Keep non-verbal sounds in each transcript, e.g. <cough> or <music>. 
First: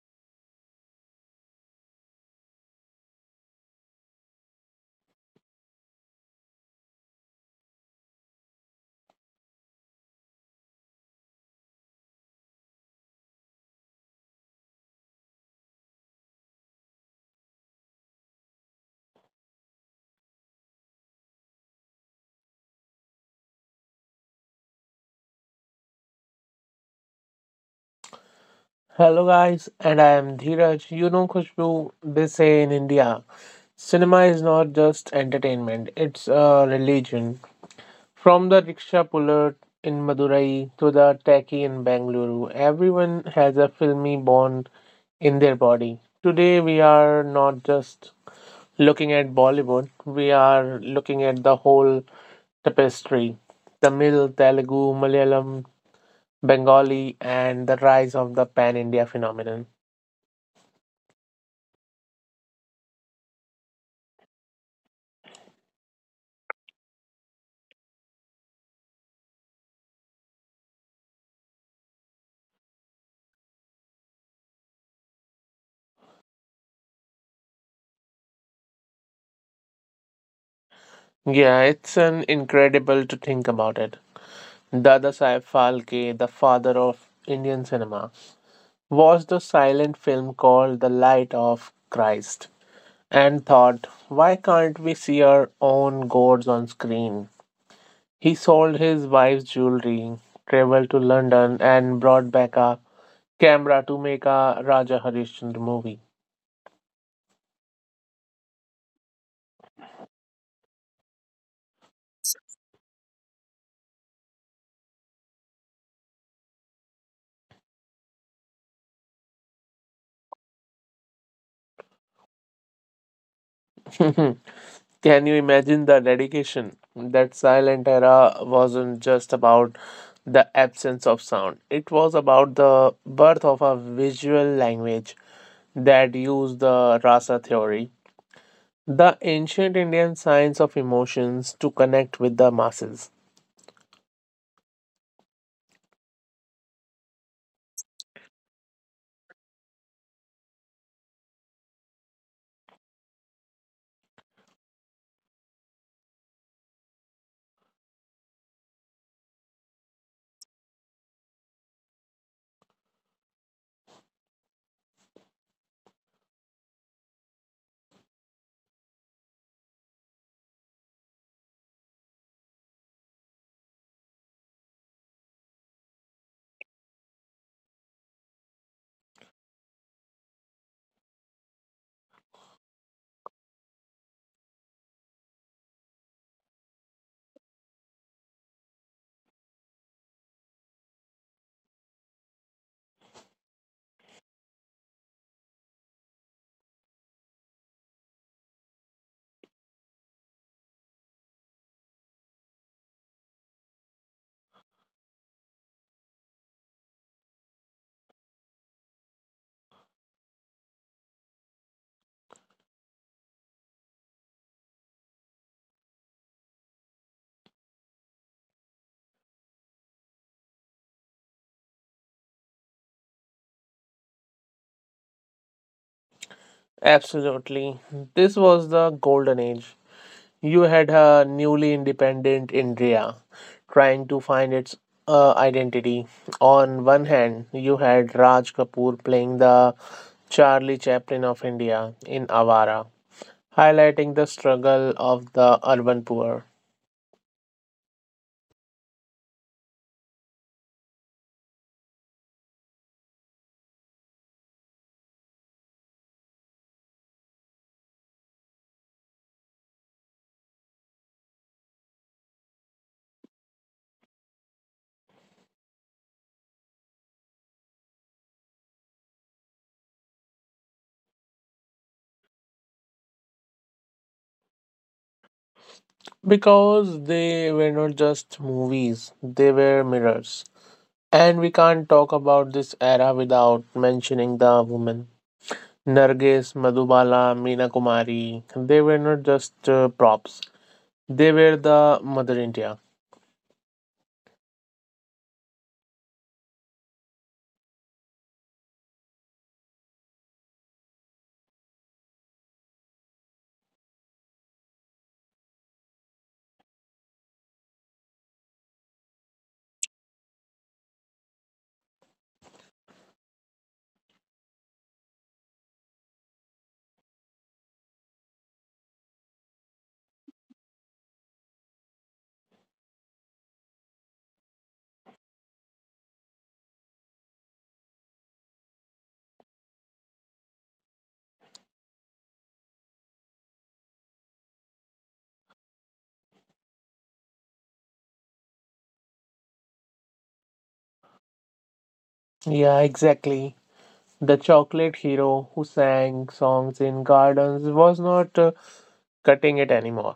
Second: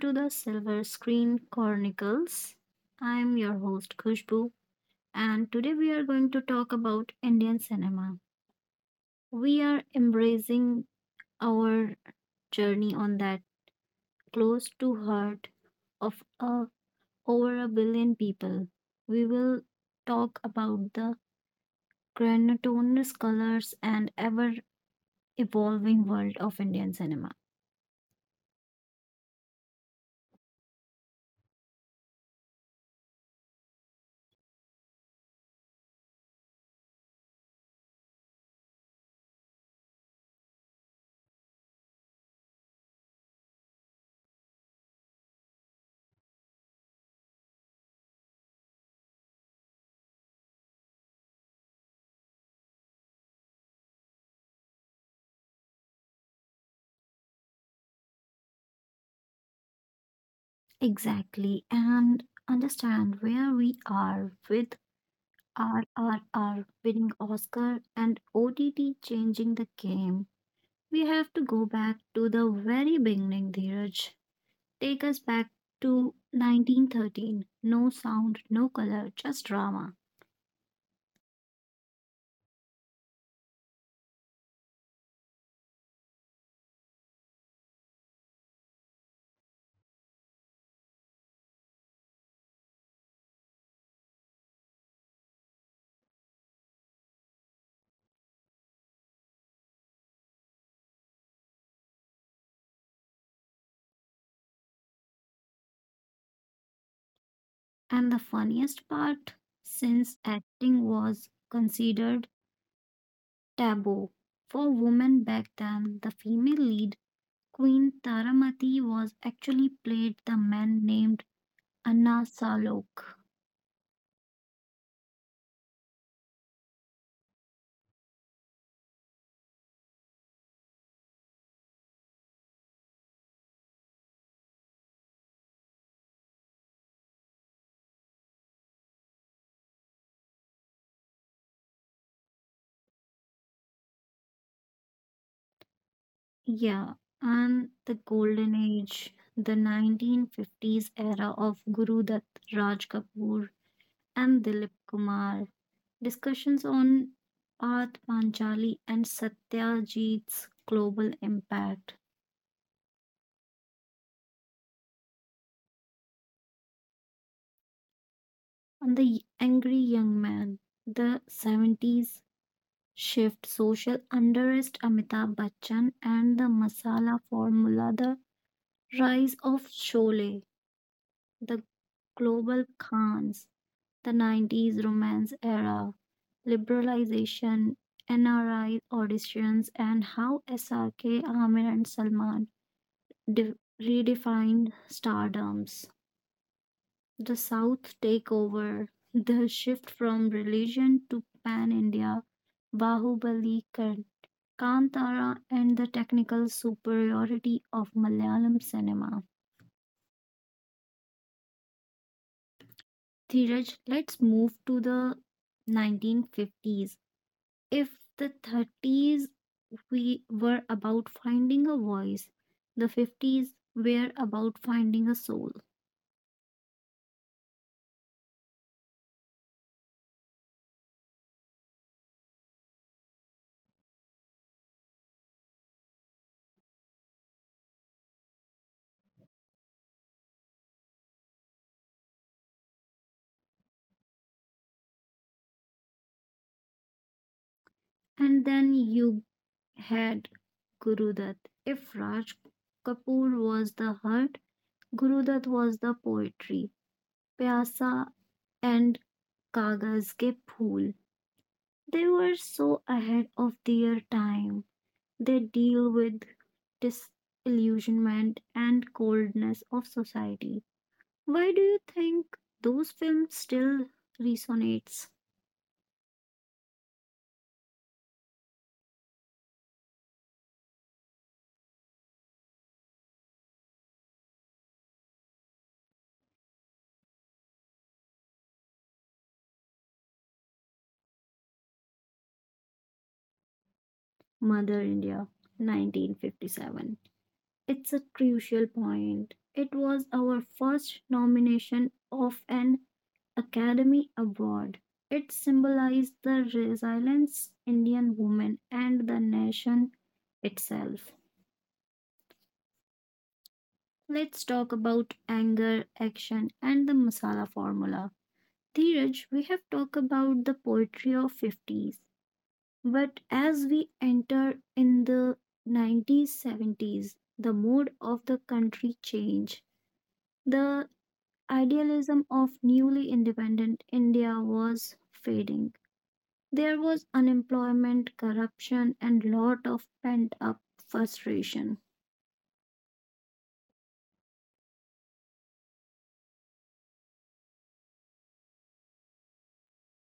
to the Silver Screen Chronicles. I'm your host Khushbu, and today we are going to talk about Indian cinema. We are embracing our journey on that close to heart of over a billion people. We will talk about the grandiose colors and ever evolving world of Indian cinema. Hello, guys, and I am Dheeraj. You know, Khushbu, they say in India, cinema is not just entertainment, it's a religion. From the rickshaw puller in Madurai to the techie in Bangalore, everyone has a filmy bond in their body. Today, we are not just looking at Bollywood, we are looking at the whole tapestry Tamil, Telugu, Malayalam, Bengali, and the rise of the pan India phenomenon. Exactly, and understand where we are with RRR winning Oscar and OTT changing the game. We have to go back to the very beginning, Dheeraj. Take us back to 1913. No sound, no color, just drama. Yeah, it's an incredible to think about it. Dada Saib Phalke, the father of Indian cinema, watched a silent film called The Light of Christ and thought, why can't we see our own gods on screen? He sold his wife's jewelry, traveled to London, and brought back a camera to make a Raja Harishchandra movie. And the funniest part, since acting was considered taboo for women back then, the female lead, Queen Taramati, was actually played the man named Anna Salok. <laughs> Can you imagine the dedication? That silent era wasn't just about the absence of sound, it was about the birth of a visual language that used the rasa theory, the ancient Indian science of emotions, to connect with the masses. Yeah, and the golden age, the 1950s era of Guru Dutt, Raj Kapoor, and Dilip Kumar, discussions on Art Panchali and Satyajit's global impact, and the angry young man, the 70s shift, social unrest, Amitabh Bachchan, and the masala formula, the rise of Sholay, the global Khans, the 90s romance era, liberalization, NRI auditions, and how SRK, Aamir, and Salman de- redefined stardoms, the South takeover, the shift from religion to pan India, Bahubali, Kantara, and the technical superiority of Malayalam cinema. Dheeraj, let's move to the 1950s. If the 30s we were about finding a voice, the 50s were about finding a soul. Absolutely. This was the golden age. You had a newly independent India trying to find its identity. On one hand, you had Raj Kapoor playing the Charlie Chaplin of India in Avara, highlighting the struggle of the urban poor. And then you had Gurudat. If Raj Kapoor was the heart, Gurudat was the poetry. Pyasa and Kagas ke Phool. They were so ahead of their time. They deal with disillusionment and coldness of society. Why do you think those films still resonates? Because they were not just movies, they were mirrors. And we can't talk about this era without mentioning the women. Nargis, Madhubala, Meena Kumari, they were not just props. They were the Mother India. Mother India, 1957. It's a crucial point. It was our first nomination of an Academy Award. It symbolized the resilience Indian women and the nation itself. Let's talk about anger, action, and the masala formula. Dheeraj, we have talked about the poetry of 50s, but as we enter in the 1970s, the mood of the country changed. The idealism of newly independent India was fading. There was unemployment, corruption, and lot of pent-up frustration. Yeah, exactly. The chocolate hero who sang songs in gardens was not cutting it anymore.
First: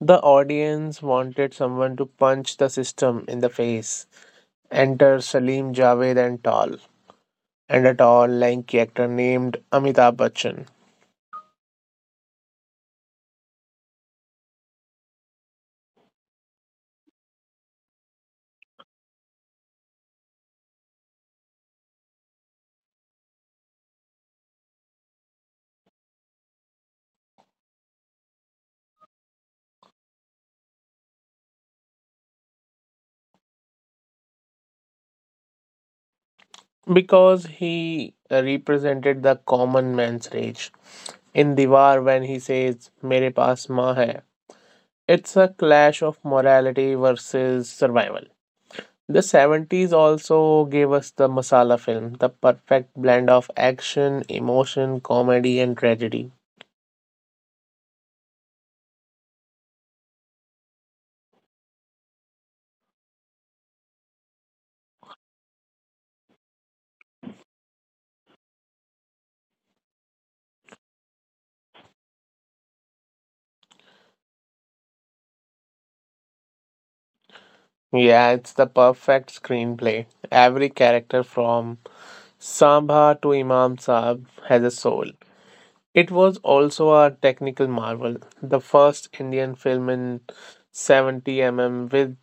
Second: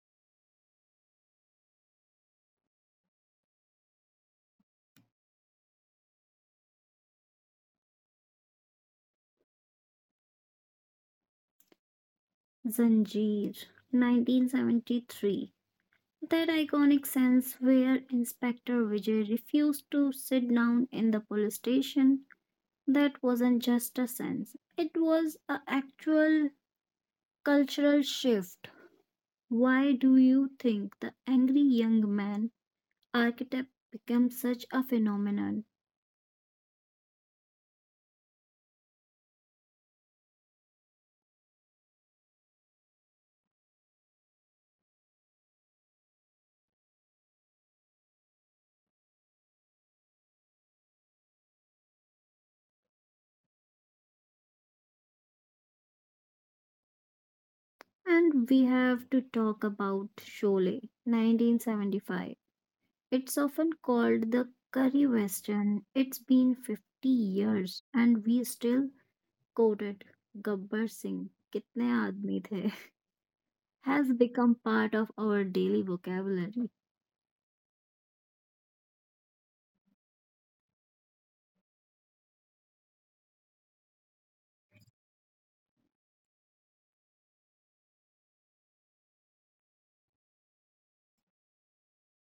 The audience wanted someone to punch the system in the face. Enter Salim Javed and Tall, and a tall, lanky actor named Amitabh Bachchan, Zanjeer, 1973. That iconic sense where Inspector Vijay refused to sit down in the police station. That wasn't just a sense, it was an actual cultural shift. Why do you think the angry young man archetype became such a phenomenon? because he represented the common man's rage. In Diwar, when he says, Mere paas maa hai, it's a clash of morality versus survival. The 70s also gave us the masala film, the perfect blend of action, emotion, comedy, and tragedy. And we have to talk about Sholay, 1975. It's often called the curry western. It's been 50 years and we still quote it. Gabbar Singh, कितने आदमी the, <laughs> has become part of our daily vocabulary. Yeah, it's the perfect screenplay. Every character from Samba to Imam Saab has a soul. It was also a technical marvel, the first Indian film in 70 mm with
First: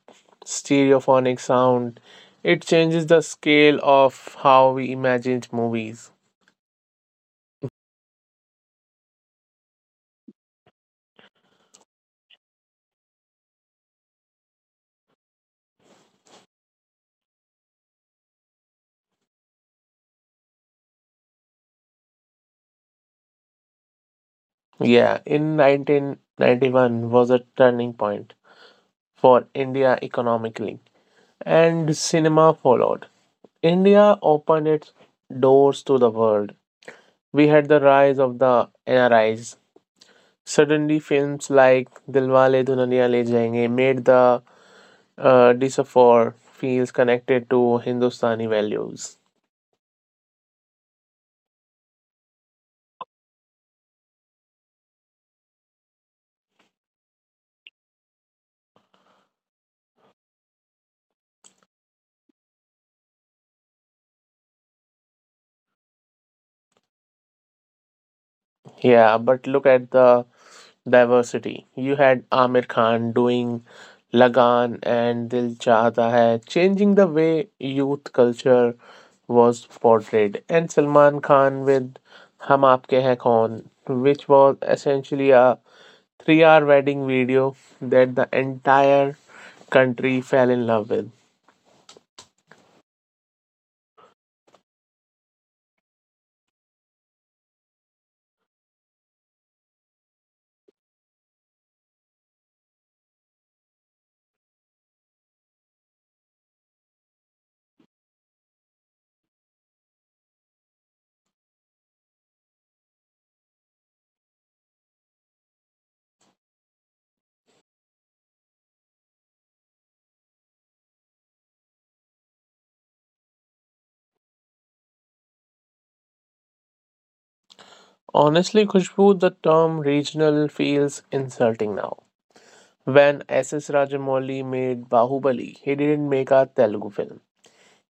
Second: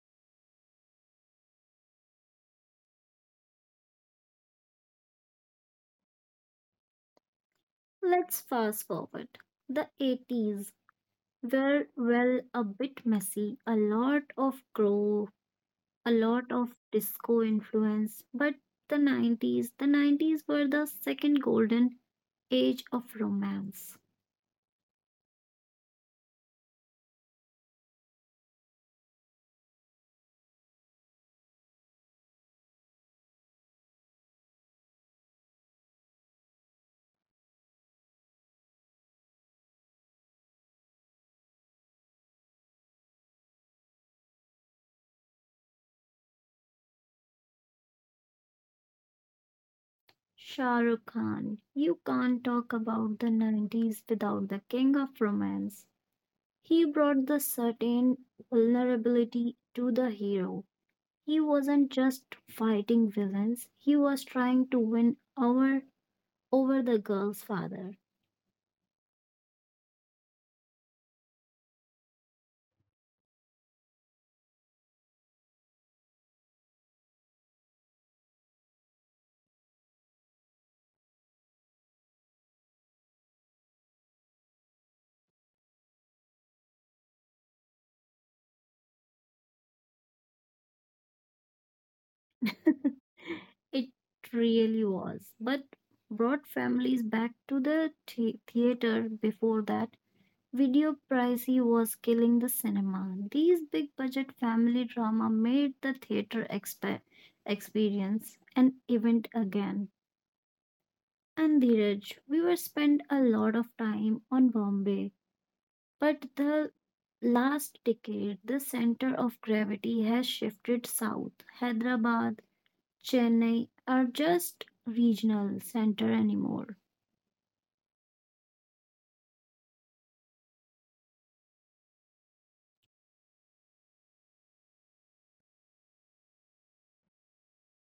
stereophonic sound. It changes the scale of how we imagined movies. Let's fast forward. The 80s were, well, a bit messy, a lot of grow, a lot of disco influence, but the 90s, the 90s were the second golden age of romance. Yeah, in 1991 was a turning point for India economically, and cinema followed. India opened its doors to the world. We had the rise of the NRIs. Suddenly, films like Dilwale Dulhaniya Le Jayenge made the decipher feels connected to Hindustani values. Shah Rukh Khan, you can't talk about the 90s without the king of romance. He brought the certain vulnerability to the hero. He wasn't just fighting villains, he was trying to win our over the girl's father. <laughs> Yeah, but look at the diversity. You had Amir Khan doing Lagan and Dil Chahta Hai, changing the way youth culture was portrayed, and Salman Khan with Hum Aapke Hain Kaun, which was essentially a 3 hour wedding video that the entire country fell in love with. It really was, but brought families back to the theater before that. Video pricey was killing the cinema. These big budget family drama made the theater experience an event again. And Dheeraj, we were spent a lot of time on Bombay, but the last decade, the center of gravity has shifted south. Hyderabad, Chennai are just regional center anymore. Honestly, Khushbu, the term regional feels insulting now. When S.S. Rajamouli made Bahubali, he didn't make a Telugu film.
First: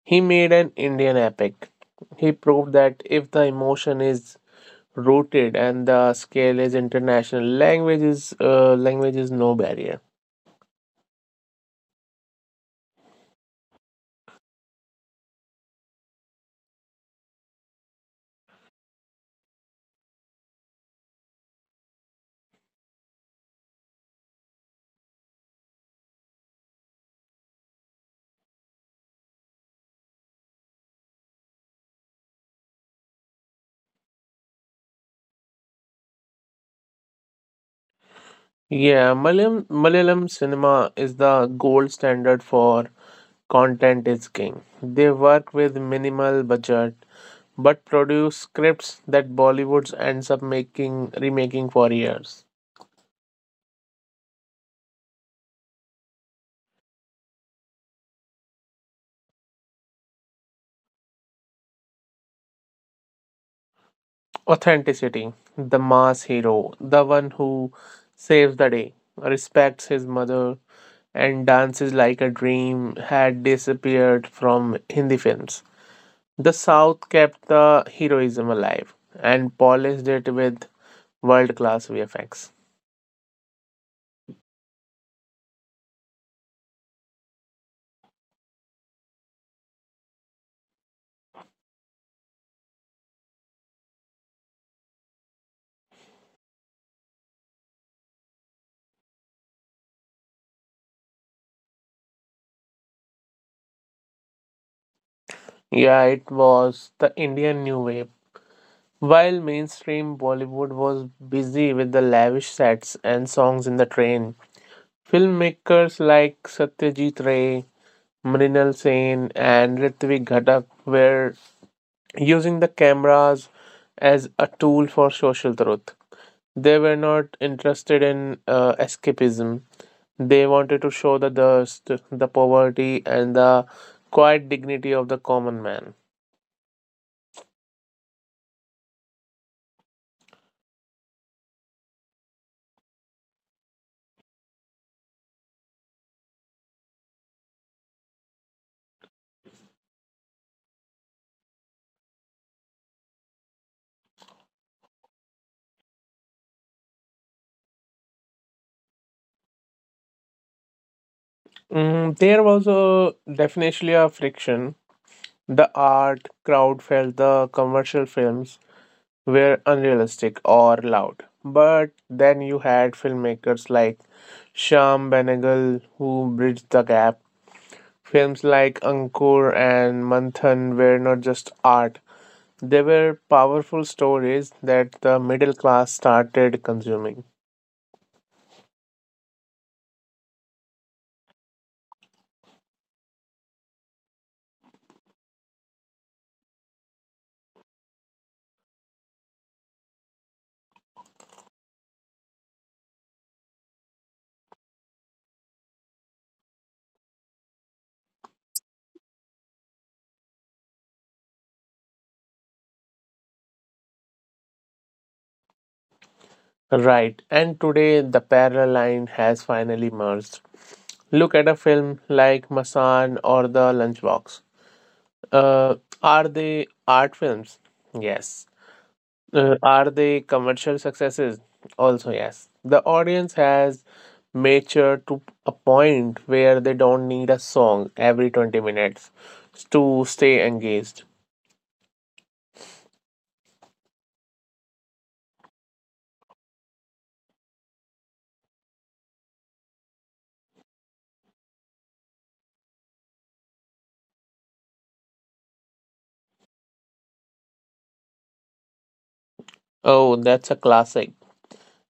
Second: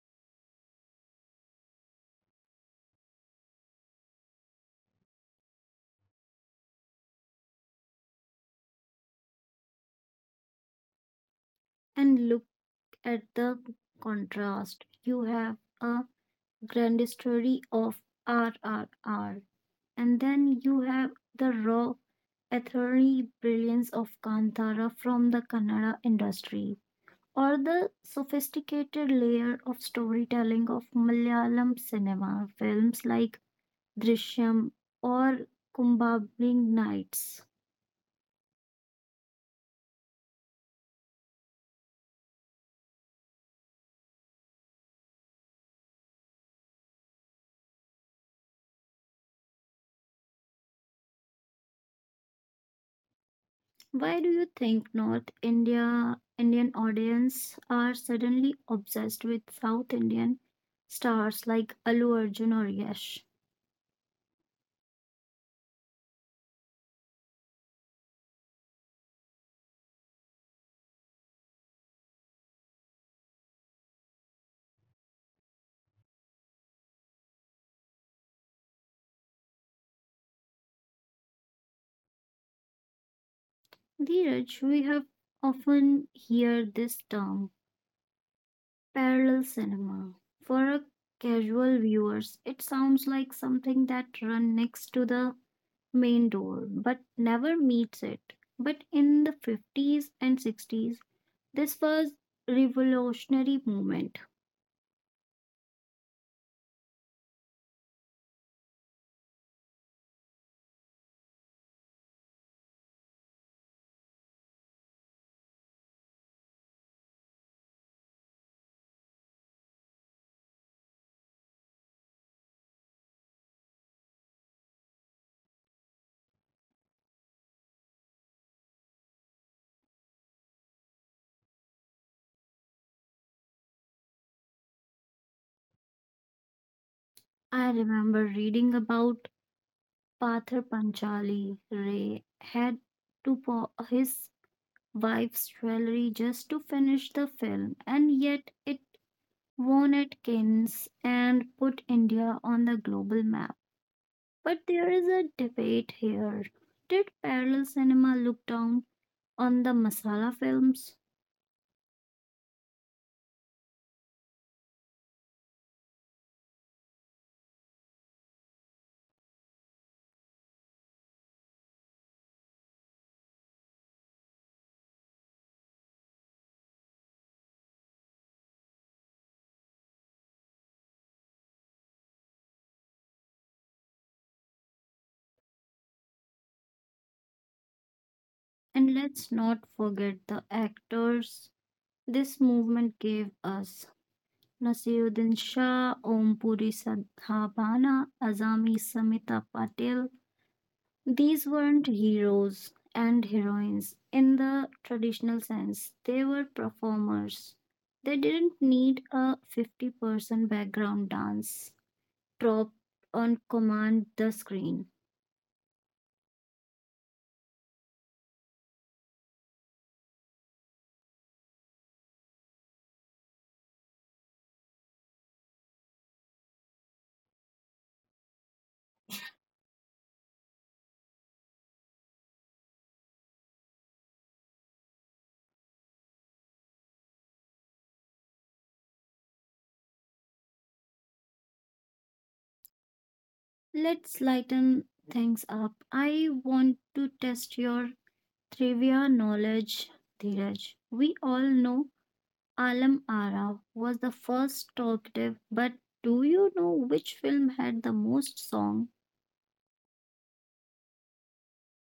He made an Indian epic. He proved that if the emotion is rooted and the scale is international, language is no barrier. And look at the contrast. You have a grand story of RRR, and then you have the raw ethereal brilliance of Kantara from the Kannada industry, or the sophisticated layer of storytelling of Malayalam cinema films like Drishyam or Kumbhabling Nights. Yeah, Malayalam cinema is the gold standard for content is king. They work with minimal budget but produce scripts that Bollywood ends up making remaking for years. Why do you think North India Indian audience are suddenly obsessed with South Indian stars like Allu Arjun or Yash? Authenticity. The mass hero, the one who saves the day, respects his mother, and dances like a dream had disappeared from Hindi films. The South kept the heroism alive and polished it with world class VFX. Dheeraj, we have often hear this term parallel cinema. For a casual viewers, it sounds like something that run next to the main door but never meets it. But in the 50s and 60s, this was revolutionary movement. Yeah, it was the Indian New Wave. While mainstream Bollywood was busy with the lavish sets and songs in the train, filmmakers like Satyajit Ray, Mrinal Sen, and Ritvik Ghatak were using the cameras as a tool for social truth. They were not interested in escapism. They wanted to show the dust, the poverty, and the quiet dignity of the common man. I remember reading about Pathar Panchali. Ray had to pawn his wife's jewelry just to finish the film, and yet it won at Cannes and put India on the global map. But there is a debate here. Did parallel cinema look down on the masala films? Mm, there was a definitely a friction. The art crowd felt the commercial films were unrealistic or loud. But then you had filmmakers like Sham Benegal who bridged the gap. Films like Ankur and Manthan were not just art, they were powerful stories that the middle class started consuming. And let's not forget the actors this movement gave us. Nasiruddin Shah, Om Puri Sadhavana, Azami Samita Patil. These weren't heroes and heroines in the traditional sense, they were performers. They didn't need a 50% background dance prop on command the screen. Right, and today the parallel line has finally merged. Look at a film like Masan or The Lunchbox. Uh, are they art films? Yes. Are they commercial successes? Also, yes. The audience has matured to a point where they don't need a song every 20 minutes to stay engaged. Let's lighten things up. I want to test your trivia knowledge, Dheeraj. We all know Alam Ara was the first talkative, but do you know which film had the most song? Oh, that's a classic.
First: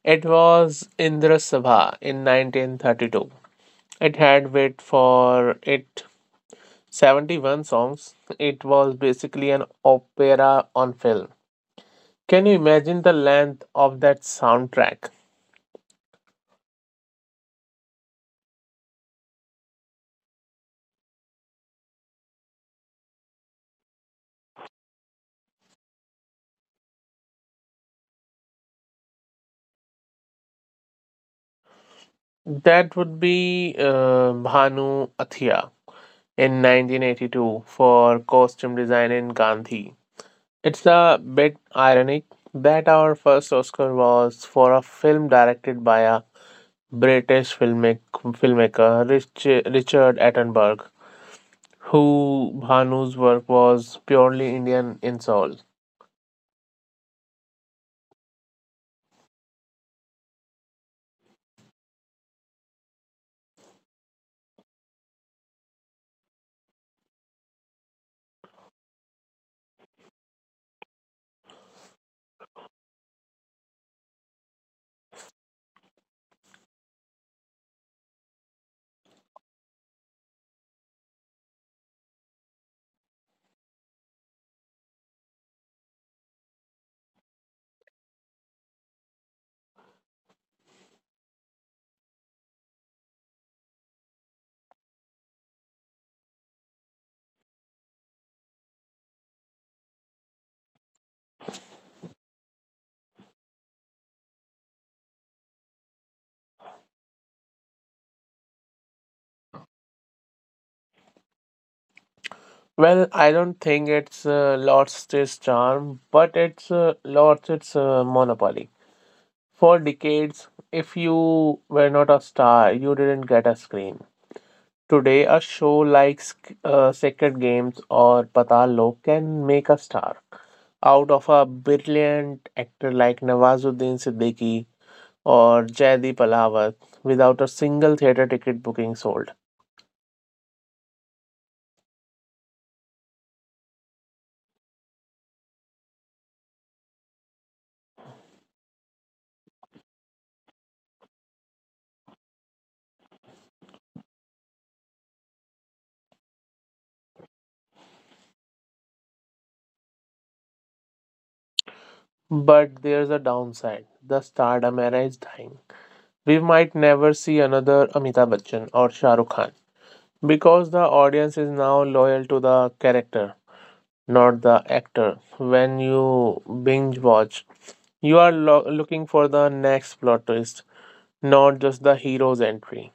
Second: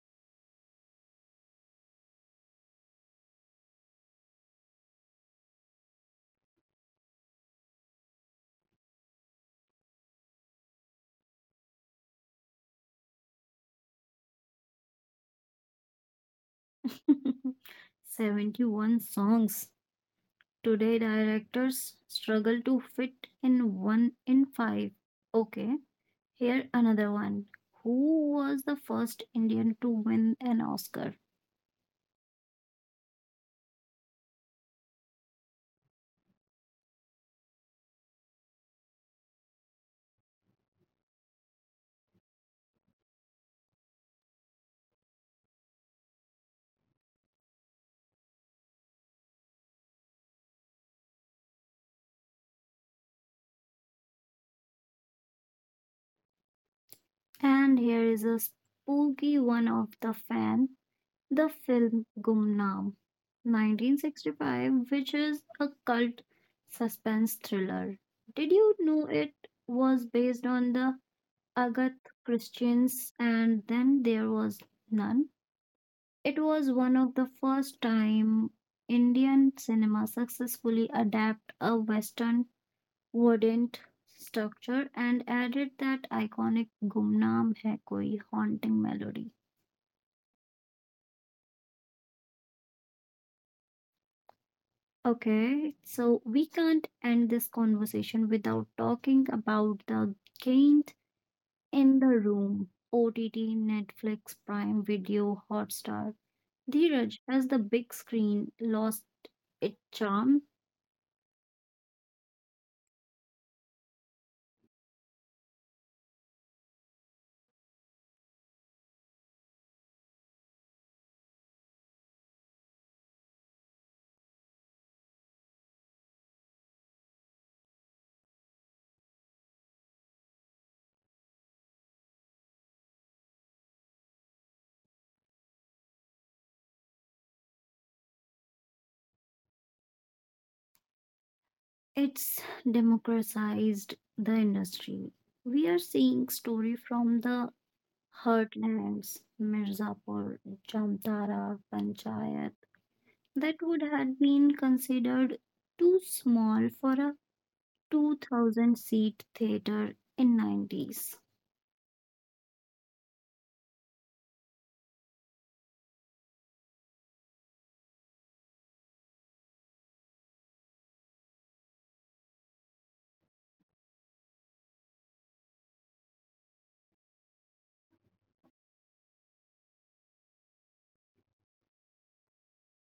It was Indra Sabha in 1932. It had, wait for it, 71 songs. It was basically an opera on film. Can you imagine the length of that soundtrack? <laughs> 71 songs. Today, directors struggle to fit in one in five. Okay, here another one. Who was the first Indian to win an Oscar? That would be Bhanu Athia in 1982 for costume design in Gandhi. It's a bit ironic that our first Oscar was for a film directed by a British filmmaker, Richard Attenborough, who Bhanu's work was purely Indian in soul. And here is a spooky one of the fan the film Gumnaam 1965, which is a cult suspense thriller. Did you know it was based on the Agatha Christians and then there was none? It was one of the first time Indian cinema successfully adapt a Western verdant structure and added that iconic Gumnaam Hai Koi haunting melody. Okay, so we can't end this conversation without talking about the giant in the room. OTT, Netflix, Prime Video, Hotstar. Dheeraj, has the big screen lost its charm? Well, I don't think it's lost its charm, but it's lost its monopoly. For decades, if you were not a star, you didn't get a screen. Today, a show like Sacred Games or Patal Lok can make a star out of a brilliant actor like Nawazuddin Siddiqui or Jaideep Alawat without a single theater ticket booking sold. It's democratized the industry. We are seeing story from the heartlands, Mirzapur, Jamtara, Panchayat, that would have been considered too small for a 2000 seat theater in 90s. But there's a downside. The stardom era is dying. We might never see another Amitabh Bachchan or Shah Rukh Khan because the audience is now loyal to the character, not the actor. When you binge watch, you are looking for the next plot twist, not just the hero's entry.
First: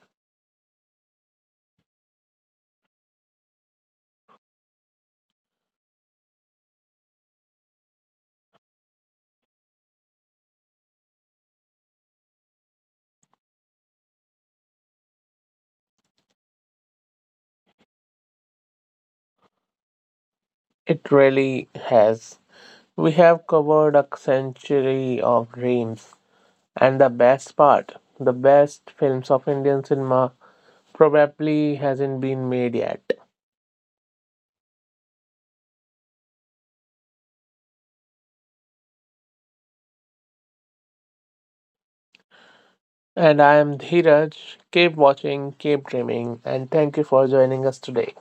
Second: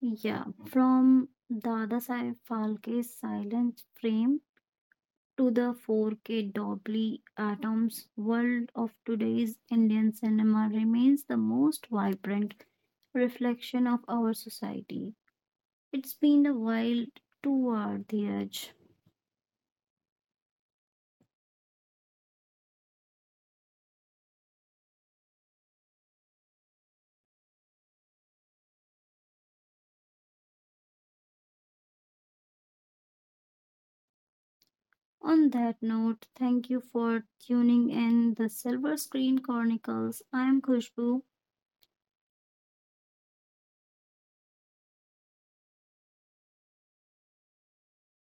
Yeah, from Dadasaheb Phalke's silent frame to the 4K Dolby Atoms world of today's Indian cinema remains the most vibrant reflection of our society. It's been a wild toward the edge. It really has. We have covered a century of dreams, and the best part, the best films of Indian cinema probably hasn't been made yet. On that note, thank you for tuning in the Silver Screen Chronicles. I am Khushbu. And I am Dhiraj. Keep watching, keep dreaming, and thank you for joining us today.